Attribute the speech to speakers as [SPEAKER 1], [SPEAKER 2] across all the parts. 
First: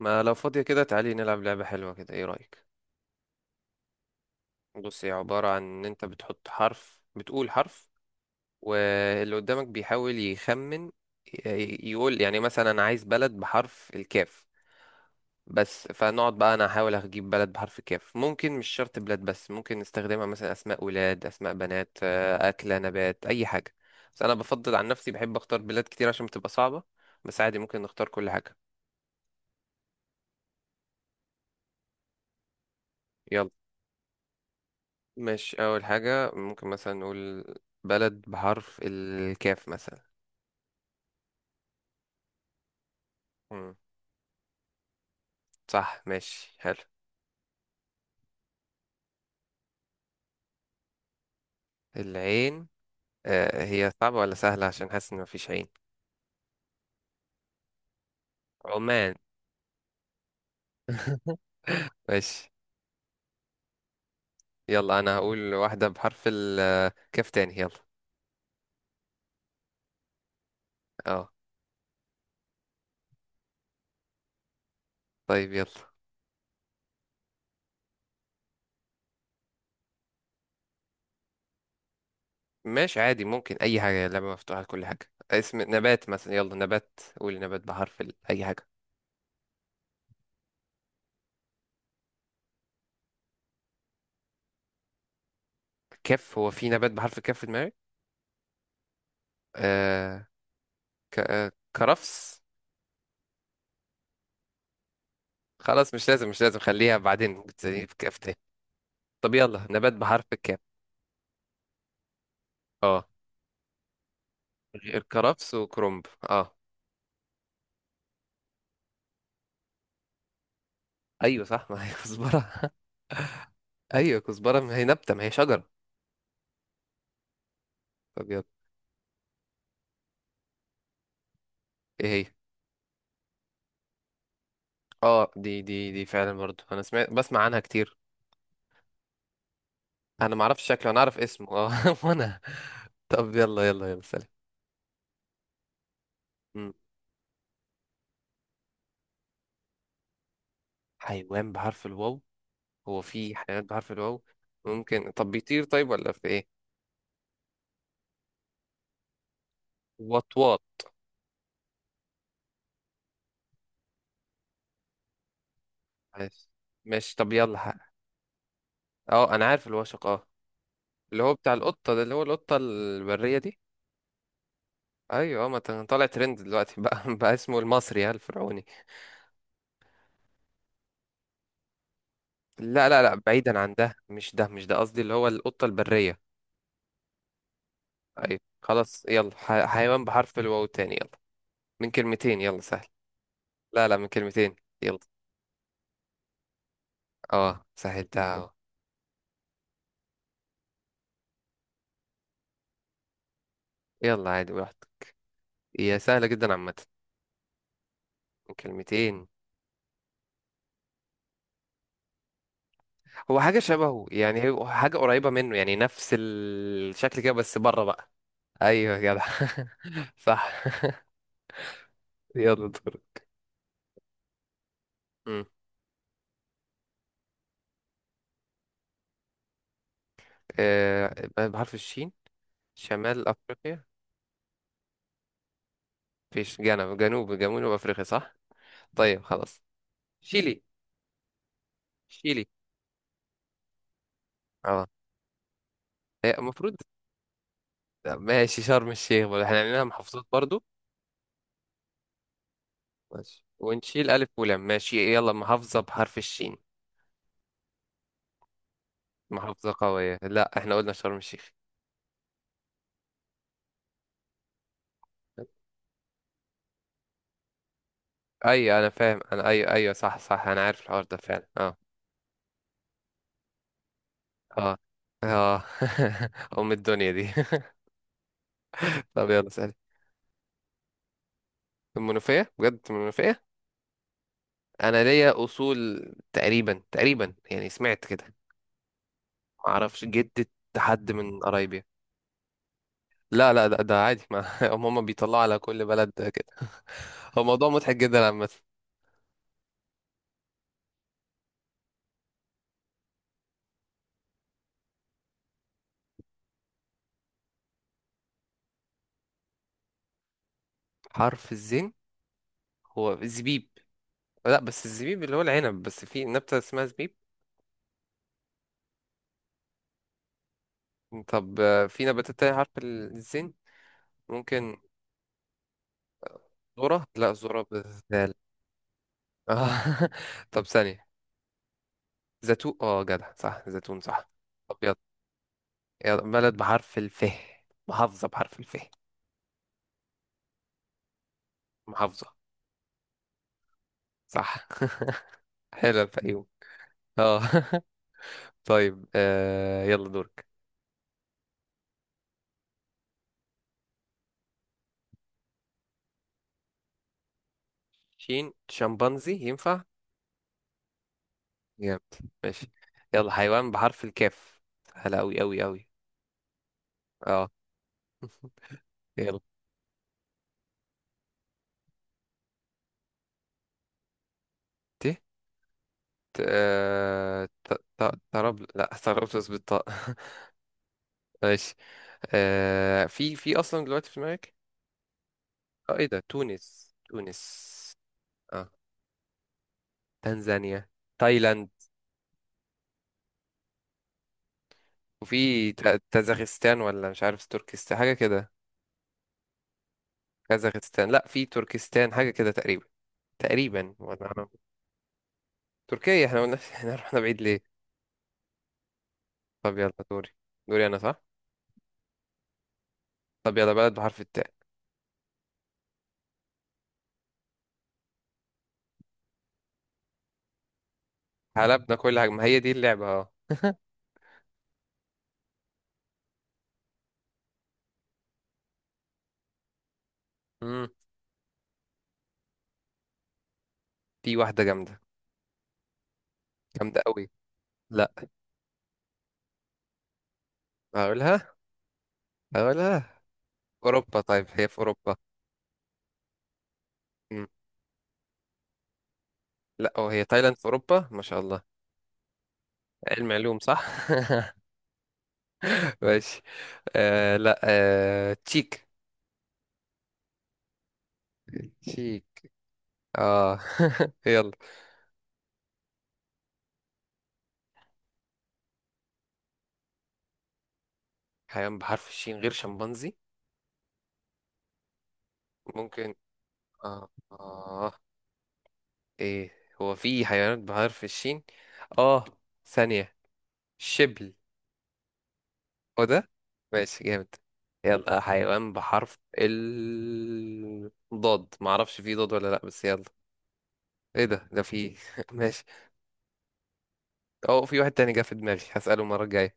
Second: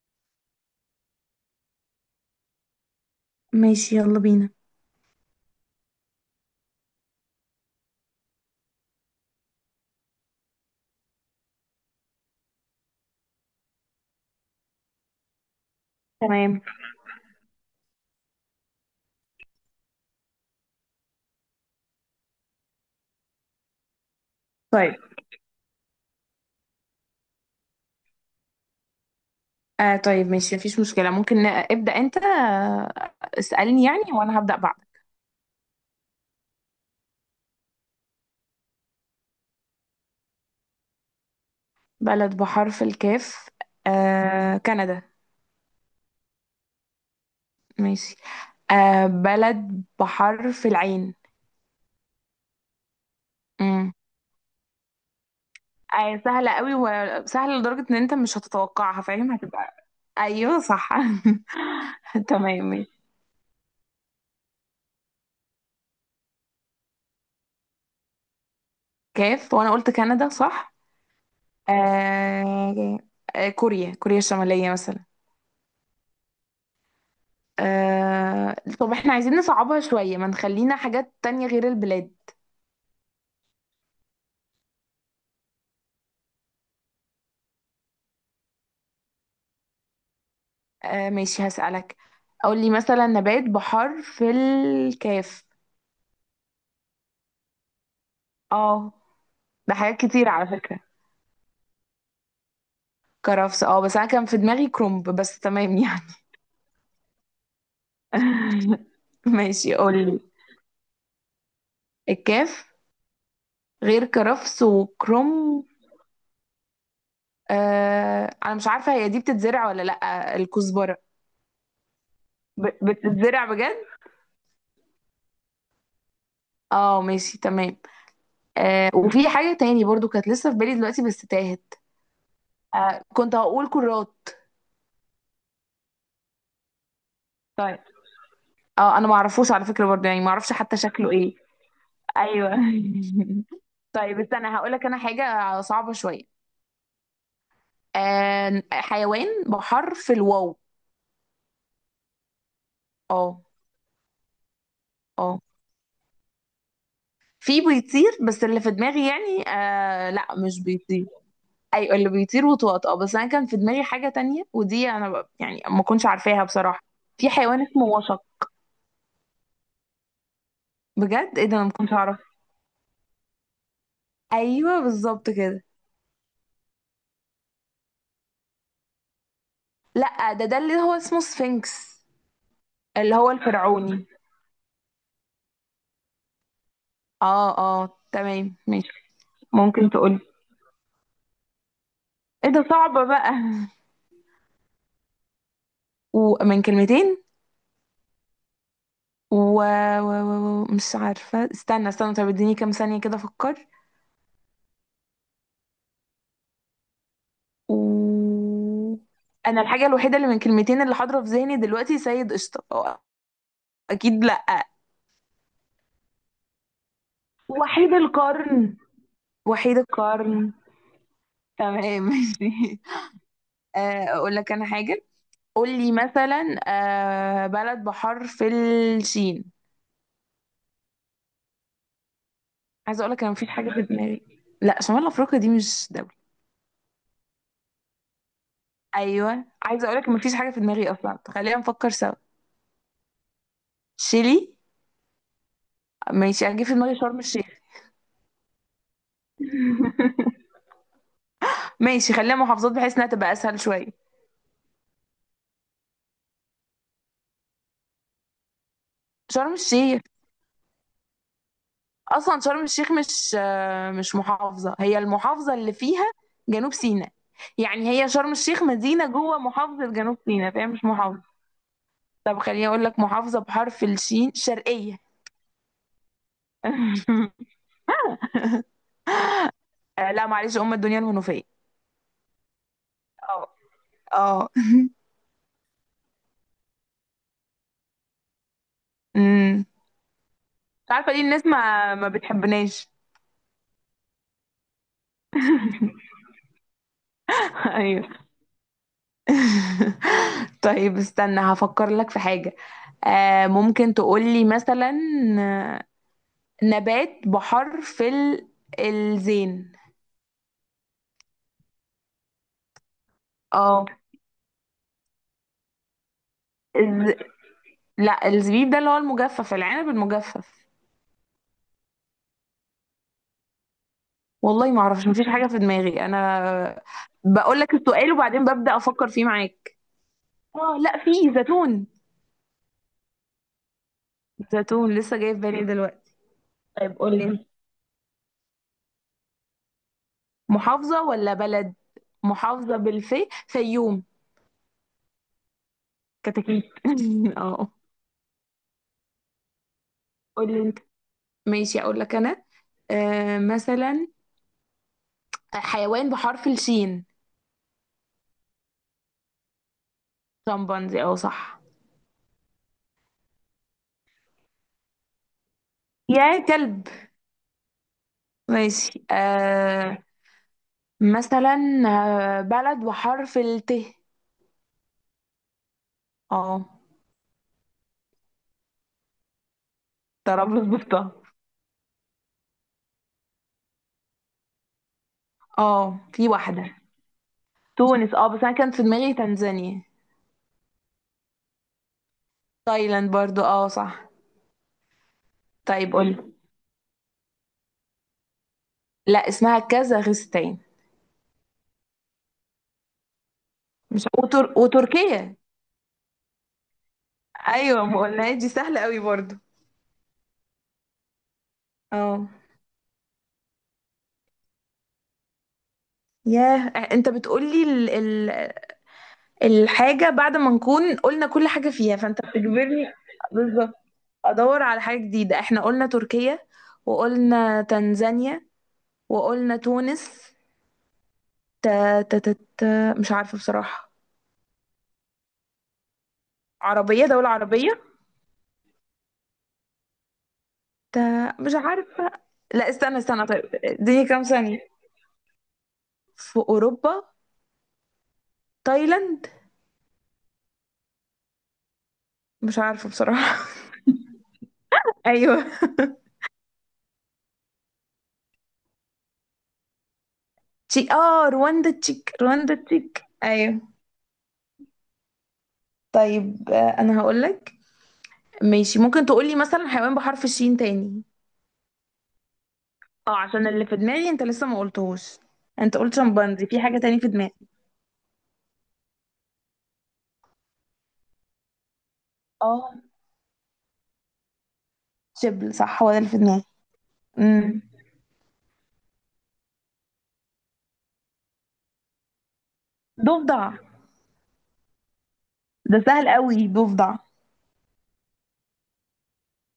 [SPEAKER 1] ما لو فاضية كده، تعالي نلعب لعبة حلوة كده. ايه رأيك؟
[SPEAKER 2] ماشي، يلا بينا.
[SPEAKER 1] بص، هي عبارة عن ان انت بتحط حرف، بتقول حرف واللي قدامك بيحاول يخمن يقول. يعني مثلا انا عايز بلد بحرف الكاف، بس فنقعد بقى
[SPEAKER 2] تمام.
[SPEAKER 1] انا احاول اجيب بلد بحرف الكاف. ممكن مش شرط بلاد، بس ممكن نستخدمها مثلا اسماء ولاد، اسماء بنات، اكلة، نبات، اي حاجة. بس انا بفضل عن
[SPEAKER 2] طيب.
[SPEAKER 1] نفسي بحب اختار بلاد كتير عشان بتبقى صعبة. بس عادي ممكن نختار كل حاجة.
[SPEAKER 2] طيب ماشي، مفيش مشكلة. ممكن ابدأ أنت.
[SPEAKER 1] يلا.
[SPEAKER 2] اسألني يعني، وأنا هبدأ بعدك.
[SPEAKER 1] مش أول حاجة ممكن مثلا نقول بلد بحرف الكاف مثلا.
[SPEAKER 2] بلد بحرف الكاف؟
[SPEAKER 1] مم.
[SPEAKER 2] آه، كندا.
[SPEAKER 1] صح، ماشي، حلو.
[SPEAKER 2] ماشي. آه، بلد بحرف العين.
[SPEAKER 1] العين. آه، هي
[SPEAKER 2] امم
[SPEAKER 1] صعبة ولا سهلة؟ عشان حاسس إن مفيش عين.
[SPEAKER 2] آه، سهلة قوي، وسهلة لدرجة إن أنت مش هتتوقعها،
[SPEAKER 1] عمان.
[SPEAKER 2] فاهم؟ هتبقى أيوه صح.
[SPEAKER 1] ماشي.
[SPEAKER 2] تمام ماشي.
[SPEAKER 1] يلا أنا هقول واحدة بحرف الكاف تاني. يلا.
[SPEAKER 2] كاف، وأنا قلت كندا صح؟
[SPEAKER 1] اه.
[SPEAKER 2] آه. كوريا الشمالية مثلا.
[SPEAKER 1] طيب يلا.
[SPEAKER 2] طب احنا عايزين نصعبها شوية، ما نخلينا حاجات تانية غير البلاد.
[SPEAKER 1] ماشي، عادي، ممكن أي حاجة، لعبة مفتوحة لكل حاجة. اسم نبات مثلا. يلا، نبات. قول نبات بحرف ال... أي حاجة.
[SPEAKER 2] آه ماشي، هسألك. قول لي مثلا نبات بحر في الكاف.
[SPEAKER 1] كاف. هو في نبات بحرف الكاف في دماغك؟
[SPEAKER 2] اه، ده حاجات
[SPEAKER 1] آه.
[SPEAKER 2] كتير على فكرة.
[SPEAKER 1] ك... آه كرفس.
[SPEAKER 2] كرفس؟ اه، بس انا كان في دماغي كرنب، بس تمام
[SPEAKER 1] خلاص،
[SPEAKER 2] يعني.
[SPEAKER 1] مش لازم مش لازم، خليها بعدين بتسليني في كاف تاني. طب يلا،
[SPEAKER 2] ماشي،
[SPEAKER 1] نبات
[SPEAKER 2] قول لي.
[SPEAKER 1] بحرف الكاف.
[SPEAKER 2] الكاف،
[SPEAKER 1] اه،
[SPEAKER 2] غير كرفس
[SPEAKER 1] غير كرفس
[SPEAKER 2] وكرنب.
[SPEAKER 1] وكرنب. اه.
[SPEAKER 2] انا مش عارفة هي دي بتتزرع ولا لأ، الكزبرة؟
[SPEAKER 1] ايوه صح، ما هي كزبرة.
[SPEAKER 2] بتتزرع بجد؟
[SPEAKER 1] ايوه كزبرة، ما هي نبتة، ما هي شجرة.
[SPEAKER 2] اه ماشي تمام.
[SPEAKER 1] طب يلا.
[SPEAKER 2] آه، وفي حاجة تاني برضو كانت لسه في بالي دلوقتي بس تاهت.
[SPEAKER 1] ايه هي؟
[SPEAKER 2] آه، كنت هقول كرات.
[SPEAKER 1] اه، دي فعلا برضو، انا سمعت بسمع عنها
[SPEAKER 2] طيب.
[SPEAKER 1] كتير.
[SPEAKER 2] اه انا ما اعرفوش على فكره برضه، يعني ما
[SPEAKER 1] انا ما
[SPEAKER 2] اعرفش
[SPEAKER 1] اعرفش
[SPEAKER 2] حتى
[SPEAKER 1] شكله، انا
[SPEAKER 2] شكله
[SPEAKER 1] اعرف
[SPEAKER 2] ايه.
[SPEAKER 1] اسمه اه. وانا.
[SPEAKER 2] ايوه.
[SPEAKER 1] طب يلا يلا يلا.
[SPEAKER 2] طيب،
[SPEAKER 1] سلام.
[SPEAKER 2] استنى هقول لك انا حاجه صعبه شويه.
[SPEAKER 1] مم.
[SPEAKER 2] آه، حيوان بحرف الواو.
[SPEAKER 1] حيوان بحرف الواو. هو في
[SPEAKER 2] اه.
[SPEAKER 1] حيوانات بحرف الواو؟ ممكن. طب
[SPEAKER 2] اه،
[SPEAKER 1] بيطير طيب ولا في ايه؟
[SPEAKER 2] في بيطير بس اللي في دماغي يعني، آه لا
[SPEAKER 1] وطواط.
[SPEAKER 2] مش بيطير. ايوه اللي بيطير وطواط، اه بس انا كان في دماغي حاجه تانية، ودي انا يعني ما كنتش عارفاها
[SPEAKER 1] ماشي.
[SPEAKER 2] بصراحه.
[SPEAKER 1] ماشي
[SPEAKER 2] في
[SPEAKER 1] طب يلا
[SPEAKER 2] حيوان اسمه وشق.
[SPEAKER 1] اه انا عارف الوشق. اه، اللي هو
[SPEAKER 2] بجد؟ ايه
[SPEAKER 1] بتاع
[SPEAKER 2] ده، انا ما كنتش
[SPEAKER 1] القطة ده، اللي
[SPEAKER 2] اعرف.
[SPEAKER 1] هو القطة البرية دي.
[SPEAKER 2] ايوه بالظبط
[SPEAKER 1] ايوه، ما
[SPEAKER 2] كده.
[SPEAKER 1] ت- طالع ترند دلوقتي بقى، بقى اسمه المصري ها الفرعوني.
[SPEAKER 2] لا ده اللي هو اسمه سفنكس.
[SPEAKER 1] لا لا
[SPEAKER 2] اللي
[SPEAKER 1] لا،
[SPEAKER 2] هو
[SPEAKER 1] بعيدا عن ده،
[SPEAKER 2] الفرعوني.
[SPEAKER 1] مش ده مش ده قصدي، اللي هو القطة البرية.
[SPEAKER 2] اه اه
[SPEAKER 1] ايوه
[SPEAKER 2] تمام ماشي.
[SPEAKER 1] خلاص، يلا
[SPEAKER 2] ممكن
[SPEAKER 1] حيوان
[SPEAKER 2] تقولي؟
[SPEAKER 1] بحرف الواو تاني يلا. من كلمتين،
[SPEAKER 2] ايه
[SPEAKER 1] يلا
[SPEAKER 2] ده،
[SPEAKER 1] سهل.
[SPEAKER 2] صعبة بقى.
[SPEAKER 1] لا لا، من كلمتين. يلا.
[SPEAKER 2] ومن كلمتين.
[SPEAKER 1] اه سهلتها اهو.
[SPEAKER 2] و... و... مش عارفة، استنى استنى طب اديني كام ثانية كده افكر.
[SPEAKER 1] يلا، عادي براحتك. هي سهلة جدا عامة.
[SPEAKER 2] و...
[SPEAKER 1] من كلمتين.
[SPEAKER 2] انا الحاجة الوحيدة اللي من كلمتين اللي حاضرة في ذهني دلوقتي سيد قشطة، هو؟
[SPEAKER 1] هو حاجة شبهه
[SPEAKER 2] اكيد
[SPEAKER 1] يعني، هو
[SPEAKER 2] لأ.
[SPEAKER 1] حاجة قريبة منه يعني، نفس الشكل كده بس بره
[SPEAKER 2] وحيد
[SPEAKER 1] بقى.
[SPEAKER 2] القرن.
[SPEAKER 1] ايوه يا جدع.
[SPEAKER 2] وحيد القرن.
[SPEAKER 1] صح.
[SPEAKER 2] تمام
[SPEAKER 1] يلا
[SPEAKER 2] ماشي.
[SPEAKER 1] دور.
[SPEAKER 2] آه، اقول لك انا حاجة.
[SPEAKER 1] مم.
[SPEAKER 2] قول لي مثلا، آه، بلد بحرف الشين.
[SPEAKER 1] آه، بحرف الشين.
[SPEAKER 2] عايزه اقول لك
[SPEAKER 1] شمال
[SPEAKER 2] انا مفيش حاجه في
[SPEAKER 1] أفريقيا.
[SPEAKER 2] دماغي. لا، شمال افريقيا دي مش دوله.
[SPEAKER 1] فيش، جنوب أفريقيا صح. طيب
[SPEAKER 2] ايوه
[SPEAKER 1] خلاص،
[SPEAKER 2] عايزه اقول لك مفيش حاجه في
[SPEAKER 1] شيلي.
[SPEAKER 2] دماغي اصلا، خلينا نفكر سوا.
[SPEAKER 1] شيلي.
[SPEAKER 2] شيلي.
[SPEAKER 1] اه. هي
[SPEAKER 2] ماشي، انا جه في
[SPEAKER 1] المفروض.
[SPEAKER 2] دماغي شرم الشيخ.
[SPEAKER 1] ماشي، شرم الشيخ برضه، احنا عندنا محافظات برضو.
[SPEAKER 2] ماشي، خليها محافظات بحيث انها تبقى
[SPEAKER 1] ماشي
[SPEAKER 2] اسهل شويه.
[SPEAKER 1] ونشيل ألف ولام. ماشي يلا، محافظة بحرف الشين.
[SPEAKER 2] شرم
[SPEAKER 1] محافظة
[SPEAKER 2] الشيخ.
[SPEAKER 1] قوية، لا احنا قلنا شرم الشيخ.
[SPEAKER 2] اصلا شرم الشيخ مش، مش محافظه، هي المحافظه اللي فيها جنوب سيناء. يعني هي شرم الشيخ
[SPEAKER 1] أيوة أنا
[SPEAKER 2] مدينه
[SPEAKER 1] فاهم،
[SPEAKER 2] جوه
[SPEAKER 1] أنا أيوة
[SPEAKER 2] محافظه
[SPEAKER 1] أيوة صح
[SPEAKER 2] جنوب
[SPEAKER 1] صح،
[SPEAKER 2] سيناء،
[SPEAKER 1] أنا
[SPEAKER 2] فهي
[SPEAKER 1] عارف
[SPEAKER 2] مش
[SPEAKER 1] الحوار ده
[SPEAKER 2] محافظه.
[SPEAKER 1] فعلا. اه.
[SPEAKER 2] طب خليني اقول لك محافظه بحرف الشين،
[SPEAKER 1] اه.
[SPEAKER 2] شرقيه.
[SPEAKER 1] اه. أم الدنيا دي. طب يلا سألي.
[SPEAKER 2] آه، لا معلش، ام الدنيا الهنوفيه.
[SPEAKER 1] المنوفية؟ بجد المنوفية.
[SPEAKER 2] اه.
[SPEAKER 1] انا ليا اصول تقريبا تقريبا، يعني سمعت كده.
[SPEAKER 2] امم
[SPEAKER 1] ما اعرفش جدة،
[SPEAKER 2] مش
[SPEAKER 1] حد
[SPEAKER 2] عارفه ليه
[SPEAKER 1] من
[SPEAKER 2] الناس
[SPEAKER 1] قرايبي.
[SPEAKER 2] ما بتحبناش.
[SPEAKER 1] لا لا، ده, عادي، ما هم بيطلعوا على كل بلد كده. هو موضوع مضحك
[SPEAKER 2] ايوه.
[SPEAKER 1] جدا عامة.
[SPEAKER 2] طيب استنى هفكر لك في حاجه. آه، ممكن تقولي مثلا، آه، نبات بحرف ال، الزين.
[SPEAKER 1] حرف الزين. هو الزبيب.
[SPEAKER 2] اه.
[SPEAKER 1] لا بس الزبيب اللي هو العنب، بس في نبتة اسمها
[SPEAKER 2] الز...
[SPEAKER 1] زبيب.
[SPEAKER 2] لا الزبيب ده اللي هو المجفف، العنب المجفف.
[SPEAKER 1] طب في نباتات تانية حرف الزين؟
[SPEAKER 2] والله
[SPEAKER 1] ممكن.
[SPEAKER 2] ما اعرفش مفيش حاجه في دماغي انا.
[SPEAKER 1] ذرة؟ لا،
[SPEAKER 2] بقول
[SPEAKER 1] ذرة
[SPEAKER 2] لك السؤال
[SPEAKER 1] بالذال.
[SPEAKER 2] وبعدين ببدأ افكر فيه معاك.
[SPEAKER 1] آه. طب
[SPEAKER 2] اه لا،
[SPEAKER 1] ثانية.
[SPEAKER 2] في زيتون.
[SPEAKER 1] زيتون. اه جدع صح زيتون صح. طب يلا.
[SPEAKER 2] زيتون لسه جاي في بالي دلوقتي.
[SPEAKER 1] يلا، بلد بحرف
[SPEAKER 2] طيب
[SPEAKER 1] الف.
[SPEAKER 2] قولي.
[SPEAKER 1] محافظة بحرف الف.
[SPEAKER 2] محافظة ولا بلد؟
[SPEAKER 1] محافظة.
[SPEAKER 2] محافظة بالفي، فيوم.
[SPEAKER 1] صح. حلو الفيوم.
[SPEAKER 2] كتاكيت.
[SPEAKER 1] اه.
[SPEAKER 2] اه.
[SPEAKER 1] طيب يلا دورك.
[SPEAKER 2] قولي انت. ماشي اقول لك انا، آه مثلا، حيوان بحرف الشين.
[SPEAKER 1] شين. شمبانزي ينفع.
[SPEAKER 2] شمبانزي، اه صح.
[SPEAKER 1] جامد. ماشي. يلا، حيوان بحرف الكاف. سهلة أوي أوي أوي.
[SPEAKER 2] يا كلب.
[SPEAKER 1] اه.
[SPEAKER 2] ماشي.
[SPEAKER 1] يلا.
[SPEAKER 2] آه مثلا، آه، بلد بحرف الت.
[SPEAKER 1] ت. ت،
[SPEAKER 2] اه
[SPEAKER 1] تراب، لا ترابلس بالطاء.
[SPEAKER 2] طرابلس بالطه.
[SPEAKER 1] ماشي. آه، في أصلا دلوقتي في دماغك؟ اه،
[SPEAKER 2] اه
[SPEAKER 1] ايه ده؟
[SPEAKER 2] في واحدة.
[SPEAKER 1] تونس. تونس.
[SPEAKER 2] تونس، اه بس انا
[SPEAKER 1] اه،
[SPEAKER 2] كان في دماغي تنزانيا.
[SPEAKER 1] تنزانيا، تايلاند.
[SPEAKER 2] تايلاند برضو اه صح.
[SPEAKER 1] وفي
[SPEAKER 2] طيب قولي.
[SPEAKER 1] تازاخستان، ولا مش عارف تركستان، حاجة كده.
[SPEAKER 2] لا اسمها كازاخستان.
[SPEAKER 1] كازاخستان؟ لا، في تركستان حاجة كده تقريبا، تقريبا،
[SPEAKER 2] مش وتركيا.
[SPEAKER 1] تركيا. احنا قلنا، احنا رحنا بعيد ليه.
[SPEAKER 2] ايوه ما قلناهاش، دي سهله قوي برضو.
[SPEAKER 1] طب يلا دوري. دوري انا صح.
[SPEAKER 2] اه.
[SPEAKER 1] طب يلا، بلد بحرف التاء.
[SPEAKER 2] ياه. انت بتقولي الحاجه بعد ما نكون قلنا كل حاجه
[SPEAKER 1] حلبنا
[SPEAKER 2] فيها،
[SPEAKER 1] كل
[SPEAKER 2] فانت
[SPEAKER 1] حاجة، ما هي دي
[SPEAKER 2] بتجبرني.
[SPEAKER 1] اللعبة اه.
[SPEAKER 2] بالظبط. ادور على حاجه جديده، احنا قلنا تركيا، وقلنا تنزانيا، وقلنا تونس.
[SPEAKER 1] مم.
[SPEAKER 2] ت... ت... ت... ت... مش عارفه بصراحه.
[SPEAKER 1] في واحدة جامدة. جامدة
[SPEAKER 2] عربيه، دوله
[SPEAKER 1] قوي.
[SPEAKER 2] عربيه.
[SPEAKER 1] لا.
[SPEAKER 2] ت... مش
[SPEAKER 1] هقولها.
[SPEAKER 2] عارفه. لا استنى
[SPEAKER 1] هقولها.
[SPEAKER 2] استنى طيب اديني
[SPEAKER 1] أوروبا.
[SPEAKER 2] كام
[SPEAKER 1] طيب،
[SPEAKER 2] ثانيه.
[SPEAKER 1] هي في أوروبا.
[SPEAKER 2] في اوروبا.
[SPEAKER 1] مم.
[SPEAKER 2] تايلاند؟
[SPEAKER 1] لا، أو هي تايلاند في أوروبا، ما شاء الله.
[SPEAKER 2] مش عارفه
[SPEAKER 1] علم
[SPEAKER 2] بصراحه.
[SPEAKER 1] علوم صح.
[SPEAKER 2] ايوه
[SPEAKER 1] ماشي. آه لا، آه تشيك.
[SPEAKER 2] تشيك. اه رواندا، تشيك
[SPEAKER 1] تشيك.
[SPEAKER 2] رواندا تشيك
[SPEAKER 1] اه.
[SPEAKER 2] ايوه.
[SPEAKER 1] يلا.
[SPEAKER 2] طيب آه، انا هقولك. ماشي، ممكن تقولي مثلا حيوان بحرف الشين تاني.
[SPEAKER 1] حيوان بحرف الشين غير شمبانزي.
[SPEAKER 2] اه عشان اللي في دماغي انت لسه ما قلتهوش. انت قلت
[SPEAKER 1] ممكن.
[SPEAKER 2] شمبانزي، في حاجة تاني
[SPEAKER 1] آه.
[SPEAKER 2] في دماغي.
[SPEAKER 1] آه. إيه. هو في حيوانات بحرف الشين؟ آه.
[SPEAKER 2] اه
[SPEAKER 1] ثانية. شبل.
[SPEAKER 2] شبل، صح هو ده
[SPEAKER 1] هو
[SPEAKER 2] اللي في
[SPEAKER 1] ده.
[SPEAKER 2] دماغي.
[SPEAKER 1] ماشي جامد.
[SPEAKER 2] امم
[SPEAKER 1] يلا، حيوان بحرف ال ضاد، معرفش في ضاد ولا لأ بس يلا.
[SPEAKER 2] ضفدع.
[SPEAKER 1] إيه ده؟ ده في. ماشي.
[SPEAKER 2] ده سهل قوي ضفدع.
[SPEAKER 1] أه، في واحد تاني جه في دماغي، هسأله المرة الجاية.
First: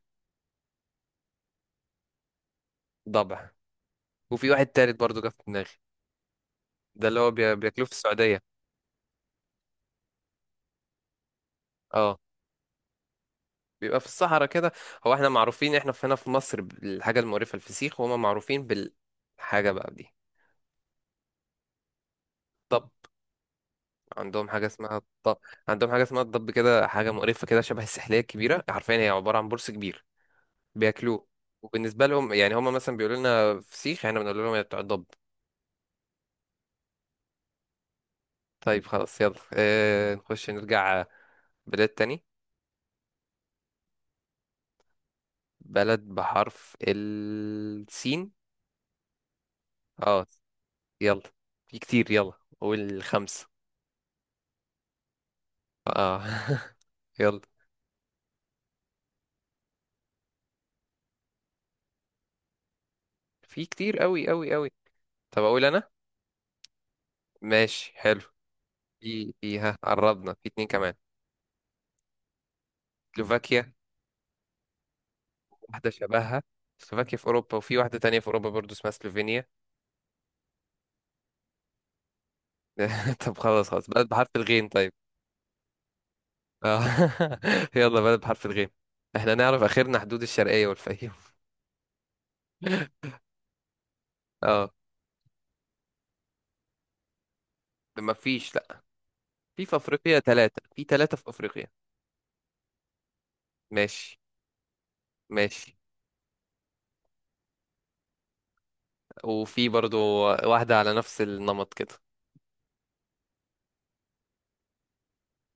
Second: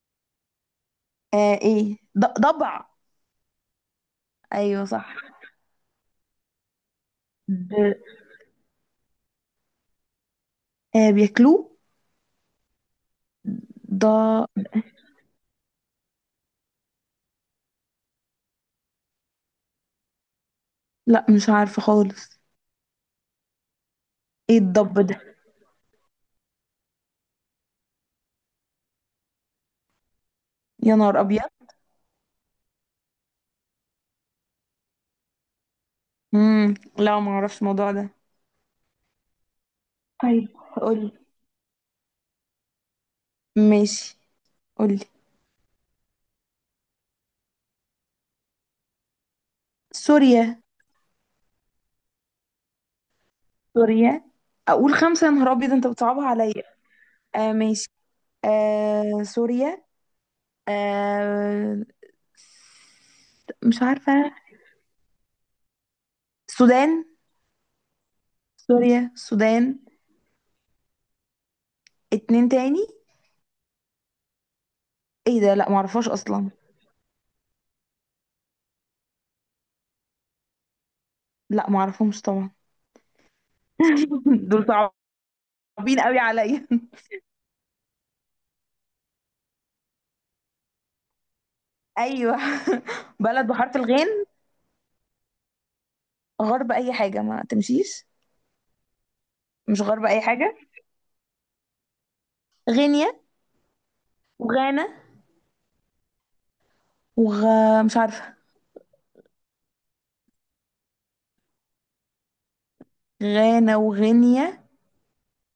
[SPEAKER 2] آه ايه، ضبع.
[SPEAKER 1] ضبع. وفي واحد
[SPEAKER 2] ايوه
[SPEAKER 1] تالت
[SPEAKER 2] صح.
[SPEAKER 1] برضه جه في دماغي. ده اللي هو
[SPEAKER 2] د...
[SPEAKER 1] بياكلوه في السعودية.
[SPEAKER 2] آه بياكلوه.
[SPEAKER 1] اه. بيبقى في
[SPEAKER 2] ض
[SPEAKER 1] الصحراء كده. هو احنا معروفين، احنا في هنا في مصر، بالحاجة المقرفة الفسيخ، وهما معروفين بالحاجة بقى دي.
[SPEAKER 2] لا مش عارفة خالص.
[SPEAKER 1] طب، عندهم
[SPEAKER 2] ايه
[SPEAKER 1] حاجة
[SPEAKER 2] الضب
[SPEAKER 1] اسمها
[SPEAKER 2] ده؟
[SPEAKER 1] الط... عندهم حاجة اسمها الضب، كده حاجة مقرفة كده شبه السحلية الكبيرة، حرفيا هي عبارة عن برص كبير.
[SPEAKER 2] يا نهار
[SPEAKER 1] بياكلوه.
[SPEAKER 2] ابيض.
[SPEAKER 1] وبالنسبة لهم يعني هما مثلا بيقولوا لنا فسيخ، احنا بنقول لهم يا بتوع الضب.
[SPEAKER 2] لا ما اعرفش الموضوع ده.
[SPEAKER 1] طيب خلاص يلا. اه
[SPEAKER 2] طيب
[SPEAKER 1] نخش نرجع
[SPEAKER 2] قول.
[SPEAKER 1] بلاد تاني.
[SPEAKER 2] ماشي قولي.
[SPEAKER 1] بلد بحرف السين. اه
[SPEAKER 2] سوريا.
[SPEAKER 1] يلا، في كتير يلا، قول خمسة.
[SPEAKER 2] سوريا. اقول خمسة، يا نهار ابيض انت
[SPEAKER 1] اه.
[SPEAKER 2] بتصعبها عليا.
[SPEAKER 1] يلا.
[SPEAKER 2] آه ماشي. آه سوريا. آه
[SPEAKER 1] في
[SPEAKER 2] مش
[SPEAKER 1] كتير قوي
[SPEAKER 2] عارفة.
[SPEAKER 1] قوي قوي. طب اقول انا.
[SPEAKER 2] السودان.
[SPEAKER 1] ماشي حلو.
[SPEAKER 2] سوريا،
[SPEAKER 1] في فيها،
[SPEAKER 2] السودان.
[SPEAKER 1] قربنا، في اتنين كمان.
[SPEAKER 2] اتنين تاني.
[SPEAKER 1] سلوفاكيا.
[SPEAKER 2] ايه ده، لا
[SPEAKER 1] واحدة
[SPEAKER 2] معرفهاش
[SPEAKER 1] شبهها،
[SPEAKER 2] اصلا.
[SPEAKER 1] سلوفاكيا في أوروبا، وفي واحدة تانية في أوروبا برضو اسمها سلوفينيا.
[SPEAKER 2] لا معرفهمش طبعا.
[SPEAKER 1] طب خلاص خلاص، بلد بحرف
[SPEAKER 2] دول
[SPEAKER 1] الغين طيب.
[SPEAKER 2] صعبين قوي عليا.
[SPEAKER 1] آه. يلا، بلد بحرف الغين. احنا نعرف آخرنا حدود الشرقية والفيوم.
[SPEAKER 2] ايوه. بلد بحرف الغين،
[SPEAKER 1] اه.
[SPEAKER 2] غرب اي حاجة ما تمشيش.
[SPEAKER 1] ما فيش. لا. في في
[SPEAKER 2] مش غرب
[SPEAKER 1] أفريقيا
[SPEAKER 2] اي
[SPEAKER 1] ثلاثة،
[SPEAKER 2] حاجة.
[SPEAKER 1] في ثلاثة في أفريقيا.
[SPEAKER 2] غينيا.
[SPEAKER 1] ماشي.
[SPEAKER 2] وغانا.
[SPEAKER 1] ماشي.
[SPEAKER 2] وغ مش عارفة.
[SPEAKER 1] وفي برضو واحدة على نفس النمط كده.
[SPEAKER 2] غانا وغينيا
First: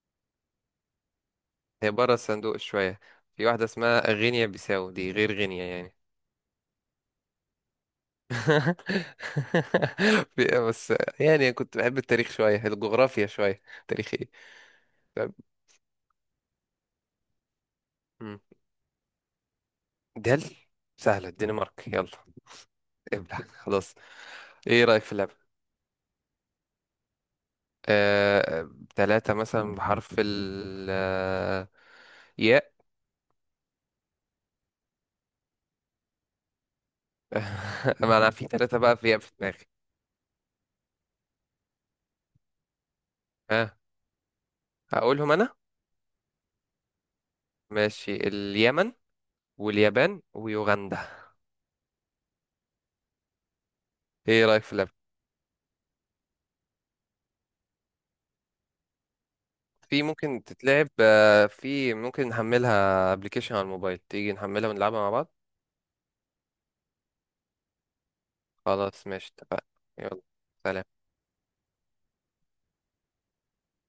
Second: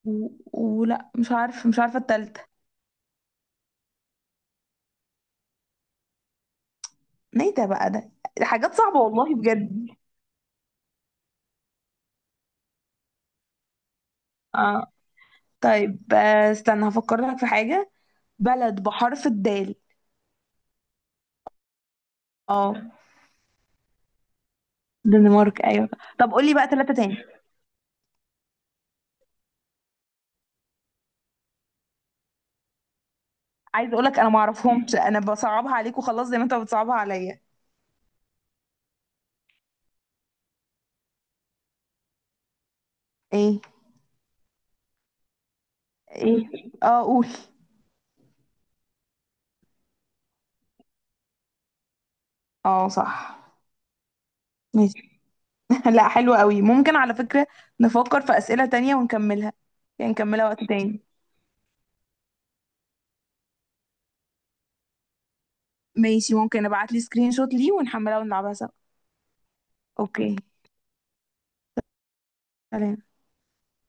[SPEAKER 2] و... ولا مش عارفة، مش
[SPEAKER 1] هي
[SPEAKER 2] عارفة
[SPEAKER 1] بره
[SPEAKER 2] التالتة.
[SPEAKER 1] الصندوق شوية، في واحدة اسمها غينيا بيساو، دي غير غينيا يعني.
[SPEAKER 2] ايه ده بقى ده. ده حاجات صعبة والله بجد.
[SPEAKER 1] بس، يعني كنت بحب التاريخ شوية، الجغرافيا شوية. تاريخ.
[SPEAKER 2] اه
[SPEAKER 1] طب.
[SPEAKER 2] طيب، آه، استنى هفكر لك في حاجة.
[SPEAKER 1] مم.
[SPEAKER 2] بلد بحرف الدال.
[SPEAKER 1] دل. سهلة، الدنمارك يلا.
[SPEAKER 2] اه
[SPEAKER 1] ابلع خلاص. ايه رأيك في اللعبة؟
[SPEAKER 2] دنمارك ايوه. طب قولي بقى ثلاثة تاني.
[SPEAKER 1] آه... ثلاثة مثلا بحرف ال ياء.
[SPEAKER 2] عايز اقولك انا ما اعرفهمش، انا بصعبها عليك وخلاص زي ما انت بتصعبها عليا.
[SPEAKER 1] ما انا في ثلاثة بقى في ياء في دماغي.
[SPEAKER 2] ايه.
[SPEAKER 1] ها. هقولهم انا.
[SPEAKER 2] ايه. اه قول.
[SPEAKER 1] ماشي، اليمن، واليابان، ويوغندا.
[SPEAKER 2] اه صح
[SPEAKER 1] ايه رأيك في اللعبة؟
[SPEAKER 2] ماشي. لا حلو قوي، ممكن على فكرة نفكر في أسئلة تانية ونكملها.
[SPEAKER 1] في
[SPEAKER 2] يعني
[SPEAKER 1] ممكن
[SPEAKER 2] نكملها وقت
[SPEAKER 1] تتلعب،
[SPEAKER 2] تاني.
[SPEAKER 1] في ممكن نحملها ابلكيشن على الموبايل، تيجي نحملها ونلعبها مع بعض.
[SPEAKER 2] ماشي، ممكن ابعت لي سكرين شوت ليه ونحملها ونلعبها سوا.
[SPEAKER 1] خلاص ماشي اتفقنا. يلا.
[SPEAKER 2] اوكي.
[SPEAKER 1] سلام.
[SPEAKER 2] سلام.